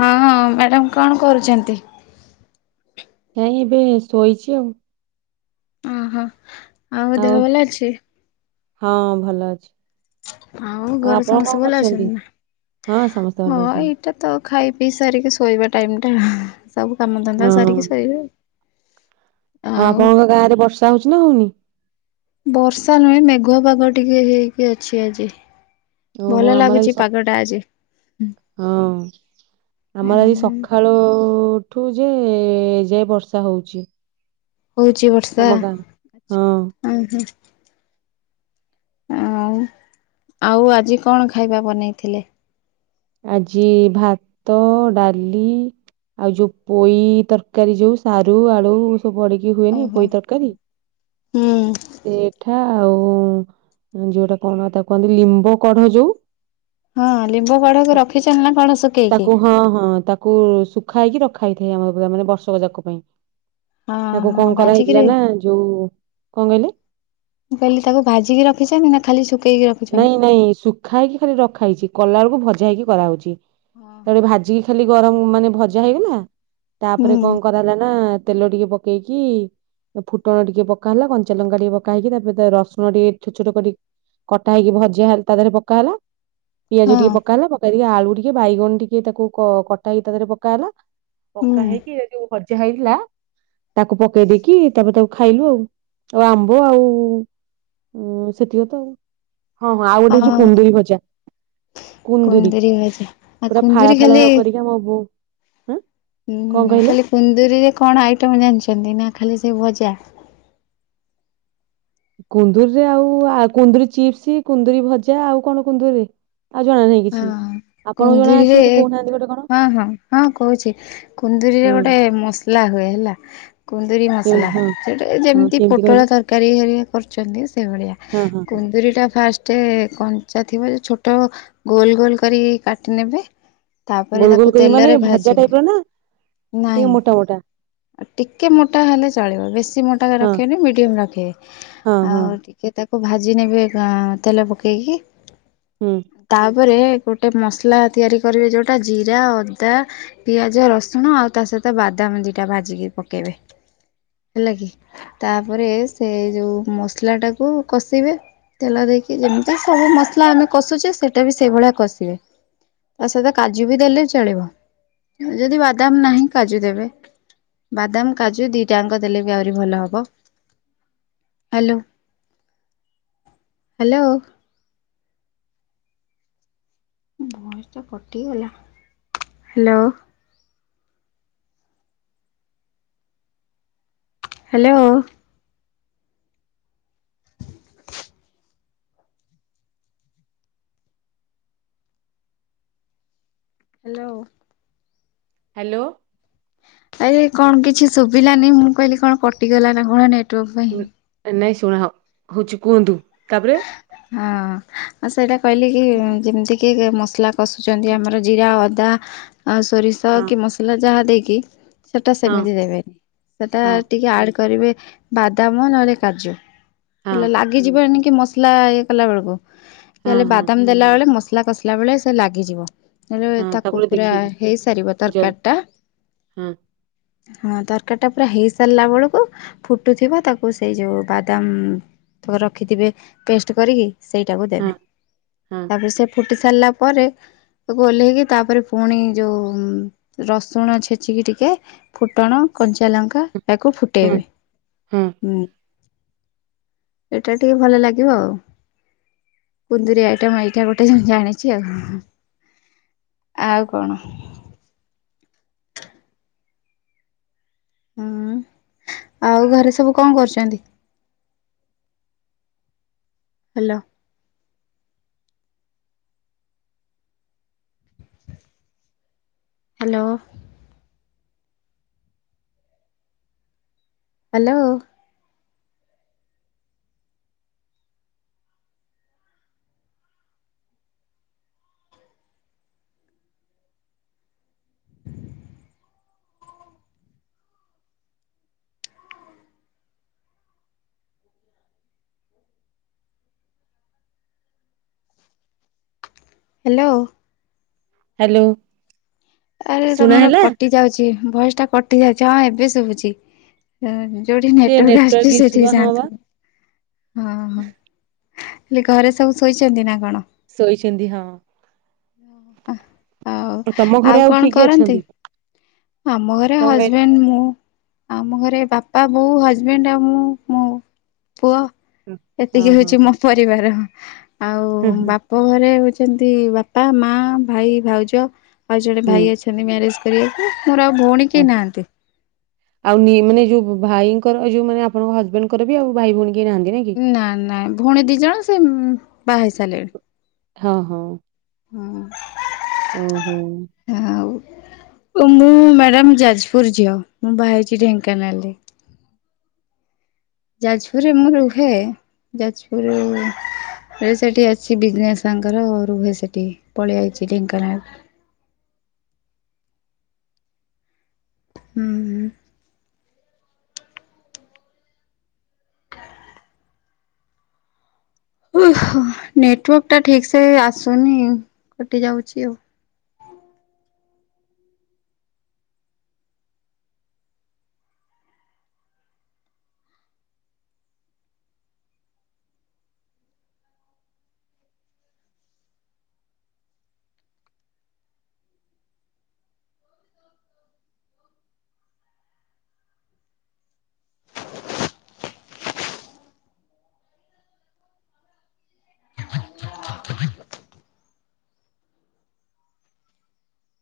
ହଁ ହଁ ମ୍ୟାଡାମ କଣ କରୁଛନ୍ତି? ନାଇଁ ଏବେ ଶୋଇଛି ଆଉ। ଓହୋ, ଆଉ ଦେହ ଭଲ ଅଛି? ହଁ, ଭଲ ଅଛି। ଆଉ ଘରେ ଆପଣ କଣ ସମସ୍ତେ ଭଲ କରୁଛନ୍ତି? ଅଛନ୍ତି ନା? ହଁ ସମସ୍ତେ ଭଲ ହଁ ଏଇ ଅଛନ୍ତି। ଏଇଟା ତ ଖାଇ ପିଇ ସାରିକି ଶୋଇବା ଟାଇମ୍ ଟା, ସବୁ କାମ ଧନ୍ଦା ହଁ ସାରିକି ଶୋଇବେ ଆଉ। ଆଉ ଆପଣଙ୍କ ଗାଁରେ ବର୍ଷା ହଉଛି ନା ହଉନି? ବର୍ଷା ନୁହେଁ, ମେଘୁଆ ପାଗ ଟିକେ ହେଇକି ଅଛି ଆଜି। ଭଲ ଓହୋ ଆମର ଆଜି ଲାଗୁଛି ପାଗ ଟା ଆଜି ସପ୍ ହଁ ଆମର ଆଜି ସପ୍ ସଖାଳ ଉଠୁଚି ଏ ଯାଏ ବର୍ଷା ହଉଛି। ହଉଛି ବର୍ଷା, ଆମ ଗାଁ। ହଁ ଆଁ ହା। ଆଉ ଆଉ ଆଜି କଣ ଖାଇବା ବନେଇଥିଲେ? ଆଜି ଭାତ, ଡାଲି ଆଉ ଯୋଉ ପୋଇ ତରକାରୀ ଯୋଉ ସାରୁ, ଆଳୁ ସବୁ ପଡି। କି ହୁଏନି ଓହୋ। ପୋଇ ତରକାରୀ। ହୁଁ [unintelligible] ପିଠା ଆଉ ଯଉଟା କଣ ତାକୁ କୁହନ୍ତି, ଲିମ୍ବ କଢରେ ଯୋଉ ହଁ, ଲିମ୍ବ କଢକୁ ରଖିଛନ୍ତି ନା କଣ ଶୁଖେଇକି,? ତାକୁ ହଁ ହଁ ତାକୁ ତାକୁ ଶୁଖା ହେଇକି ରଖାହେଇଥାଏ, ଆମର ପୁରା ମାନେ ବର୍ଷକ ଯାକ ପାଇଁ। ହଁ ତାକୁ ହଁ କଣ କରାହେଇଥିଲା ଭାଜିକିରି ନା ଯୋଉ କଣ କହିଲେ? ମୁଁ କହଲି ତାକୁ ଭାଜିକି ରଖିଛନ୍ତି ନା ଖାଲି ଶୁଖେଇକି ରଖ ନାଇଁ ନାଇଁ ଶୁଖା ହେଇକି ରଖା ହେଇଛି, କଲା ବେଳକୁ ଭଜା ହେଇକି କରାହଉଛି, ହଁ ତାକୁ ହଁ। ଟିକେ ଭାଜି ଖାଲି ଗରମ ମାନେ ଭଜା ହେଇଗଲା, ହୁଁ ତାପରେ କଣ କରାହେଲା ନା ତେଲ ଟିକେ ପକ ପକେଇକି ଫୁଟଣ ଟିକେ ପକା ହେଲା କଞ୍ଚା ଲଙ୍କା ଟିକେ ପକା ହେଇକି ତାପରେ ରସୁଣ ଟିକେ ଛୋଟ ଛୋଟ କରିକ କଟା ହେଇକି ଭଜା ତା ଦେହରେ ପକା ହେଲା ପିଆଜ ହଁ ଟିକେ ପକା ହେଲା। ପକ୍ ଖାଲି ଆଳୁ ଟିକେ ବାଇଗଣ ଟିକେ ତାକୁ କଟା ହେଇକି ତା ଦେହରେ ପକା ହେଲା। ହୁଁ ପକା ହେଇକି ଏ ଯୋଉ ଭଜା ହେଇଥିଲା ତାକୁ ପକେଇ ଦେଇକି ତାପରେ ତାକୁ ଖାଇଲୁ ଆଉ, ଆମ୍ବ ଆଉ ଉଁ ସେତିକ ତ, ହଁ ହଁ ଆଉ ଗୋଟେ ହଉଚି ହଁ କୁନ୍ଦୁରି ଭଜା। କୁନ୍ଦୁରି ଭଜା। ଆଉ ସେଇଟା କୁନ୍ଦୁରି ଫାଳ ଫାଳ ଖାଲି କରିକି ଆମ ବୋଉ ଉଁ କଣ ହୁଁ କହିଲେ? ଖାଲି କୁନ୍ଦୁରିରେ କଣ ଆଇଟମ୍ ଜାଣିଚନ୍ତି ନା ଖାଲି ସେ ଭଜା? କୁନ୍ଦୁରିରେ ଆଉ କୁନ୍ଦୁରି ଚିପ୍ସ, କୁନ୍ଦୁରି ଭଜା ଆଉ କଣ କୁନ୍ଦୁରିରେ? ଆଉ ଜଣା ନାହିଁ କିଛି। ହଁ ଆପଣଙ୍କୁ ଜଣା ଅଛି କୁନ୍ଦୁରିରେ ଯଦି କହୁନାହାନ୍ତି ଗୋଟେ କଣ ହଁ ହଁ, ହଁ କହୁଚି କୁନ୍ଦୁରିରେ ହଁ ଗୋଟେ ମସ ମସଲା ହୁଏ ହେଲା କୁନ୍ଦୁରି କେମିତି ମସଲା, ହଁ ସେଟା ହଁ ଯେମିତି କେମିତି ପୋଟଳ କହିଲେ ତର ତରକାରୀ ହେରିକା କରୁଚନ୍ତି ସେଇଭଳିଆ, ହଁ ହଁ କୁନ୍ଦୁରିଟା ଫାଷ୍ଟ ଗୋଟେ କଞ୍ଚା ଥିବ ଯେ ଛୋଟ ଗୋଲ ଗୋଲ କରି କାଟି ନେବେ। ତାପରେ ଗୋଲ ତାକୁ ଗୋଲ କରିକି ମାନେ ତେଲରେ ଭଜା ଭାଜିବେ ଟାଇପ ର ନା ନାଇଁ ଟିକେ ମୋଟା ମୋଟା? ଟିକେ ମୋଟା ହେଲେ ଚଳିବ ବେଶୀ ମୋଟା ହଁ ରଖିବେନି ମିଡ଼ିୟମ ରଖିବେ। ହଁ ହଁ। ଆଉ ଟିକେ ତାକୁ ଭାଜି ନେବେ କା ତେଲ ପକେଇକି। ହୁଁ। ତାପରେ ଗୋଟେ ମସଲା ତିଆରି କରିବେ ଯୋଉଟା ଜିରା, ଅଦା ପିଆଜ ରସୁଣ ଆଉ ତା ସହିତ ବାଦାମ ଦିଟା ଭାଜିକି ପକେଇବେ, ହେଲା କି। ତାପରେ ସେ ଯୋଉ ମସଲା ଟାକୁ କଶି ବେ। ତେଲ ଦେଇକି ଯେମିତି ସବୁ ମସଲା ଆମେ କଷୁଚେ ସେଇଟା ବି ସେଇଭଳିଆ କଷିବେ। ତା ସହିତ କାଜୁ ବି ଦେଲେ ଚଳିବ ଯଦି ବାଦାମ ନାହିଁ କାଜୁ ଦେବେ। ବାଦାମ କାଜୁ ଦିଟା ଯାକ ଦେଲେ ବି ଆହୁରି ଭଲହବ। Hello hello. ଭଏସ ଟା କଟିଗଲା ହ୍ୟାଲୋ। ହ୍ୟାଲୋ। ହ୍ୟାଲୋ। ହ୍ୟାଲୋ। ଆରେ କଣ କିଛି ଶୁଭିଲାନି ମୁଁ କହିଲି କଣ କଟିଗଲା ନା କଣ ନେଟ୍ ନାଇଁ ଶୁଣାଅ ହଉଚି କୁହନ୍ତୁ ତାପରେ ହଁ ଆଉ ସେଇଟା କହିଲି କି ଯେମିତି କି ମସଲା କଷୁଚନ୍ତି ଆମର ଜିରା ଅଦା ସୋରିଷ ହଁ। କି ମସଲା ଯାହା ଦେଇକି ସେଟା ହଁ। ସେମିତି ଦେବେନି। ସେଟା ହଁ ଟିକେ ଆଡ୍ କରିବେ ବାଦାମ୍ ନହେଲେ କାଜୁ ହେଲେ ହଁ ଲାଗିଯିବ ଏଣିକି। ମସଲା ଇଏ କଲା ବେଳକୁ ହଁ ହେଲେ ହଁ ବାଦାମ୍ ଦେଲା ବେଳେ ମସଲା କସିଲା ବେଳେ ସେ ଲାଗିଯିବ। ହେଲେ ହଁ ତାକୁ ତାପରେ ପୁରା ଦେଖିକି ହେଇସାରିବ ଜଲ ତରକାରି ଟା ହଁ ହଁ ତରକାରୀଟା ପୁରା ହେଇସାରିଲା ବେଳକୁ ଫୁଟୁଥିବ ତାକୁ ସେଇ ଯଉ ବାଦାମ୍ ତାକୁ ରଖିଥିବେ ପେଷ୍ଟ କରିକି ସେଇଟାକୁ ହଁ ଦେବେ ହଁ ତାପରେ ସେ ଫୁଟି ସାରିଲା ପରେ ତାକୁ ଓହ୍ଲେଇକି ତାପରେ ପୁଣି ଯଉ ରସୁଣ ଛେଚିକି ଟିକେ ଫୁଟଣ କଞ୍ଚାଲଙ୍କା ତାକୁ ହଁ ଫୁଟେଇବେ ହଁ ହୁଁ ଏଇଟା ଟିକେ ଭଲ ଲାଗେ ଲାଗିବ ଆଉ କୁନ୍ଦୁରି ଆଇଟମ୍ ଏଇଟା ଗୋଟେ ଜାଣିଚି ଆଉ। ଆଉ କଣ? ଉଁ ଆଉ ଘରେ ସବୁ କଣ କରୁଚନ୍ତି? Hello. Hello. Hello. Hello. Hello. ଆରେ ଶୁଣା ତମର ହେଲା କଟି ଯାଉଛି ଭଏସ୍ ଟା କଟି ଯାଉଛି ହଁ ଏବେ ଶୁଭୁଛି। ଯୋଉଠି ସେ ନେଟୱାର୍କ ଆସୁଛି ଇସୁ ବା ସେଠିକି ହଁ ବା ଯାଆନ୍ତୁ। ହଁ ହଁ ହେଲେ ଘରେ ସବୁ ଶୋଇଛନ୍ତି ନା କଣ? ଶୋଇଛନ୍ତି ହଁ। ଓ ହ [unintelligible] ଆଉ ତମ ଘରେ ଆଉ କଣ କିଏ କିଏ କରନ୍ତି ଅଛନ୍ତି ଆମ ଘରେ କଣ କହିଲେ ହଜବେଣ୍ଡ ମୁଁ। ଆମ ଘରେ ବାପା ବୋଉ ହଜବେଣ୍ଡ ଆଉ ମୁଁ ମୋ ପୁଅ। ଏତିକି ଓହୋ ହଉଛି ମୋ ପରିବାର ଆଉ ବା ବାପ ଘରେ ହେଉଛନ୍ତି ବାପା ମା ଭାଇ ଭାଉଜ ଆଉ ଜଣେ ହୁଁ ଭାଇ ଅଛ। ମ୍ୟାରେଜ୍ କରିବାକୁ ମୋର ଆଉ ଭଉଣୀ କେହି ଆଚ୍ଛା। ନାହାନ୍ତି। ଆଉ ମାନେ ଯୋଉ ଭାଇଙ୍କର ଯୋଉ ମାନେ ଆପଣଙ୍କ ହଜବେଣ୍ଡଙ୍କର ବି ଆଉ ଭାଇ ଭଉଣୀ କେହି ନାହାନ୍ତି ନାଇଁ। କି ନା ନା ଭଉଣୀ ଦି ଜଣ ସେ ବାହା ହେଇ ସାରିଲେଣି। ହଁ ହଁ ହଁ ହୁଁ ହୁଁ। ମୁଁ ମ୍ୟାଡ଼ାମ ଯାଜପୁର ଝିଅ ମୁଁ ବାହା ହେଇଛି ଢେଙ୍କାନାଳରେ। ଯାଜପୁରରେ ମୁଁ ରୁହେ ଯାଜପୁର ସେଠି ଅଛି ବିଜନେସ୍ ଆଙ୍କର ରୁହେ ସେଠି ପଳେଇ ଆଇଛି ଢେଙ୍କାନାଳ। ହୁଁ। ହ [inaudible] ଓହୋ ନେଟୱାର୍କ ଟା ଠିକ୍ ସେ ଆସୁନି କଟି ଯାଉଛି ଆଉ।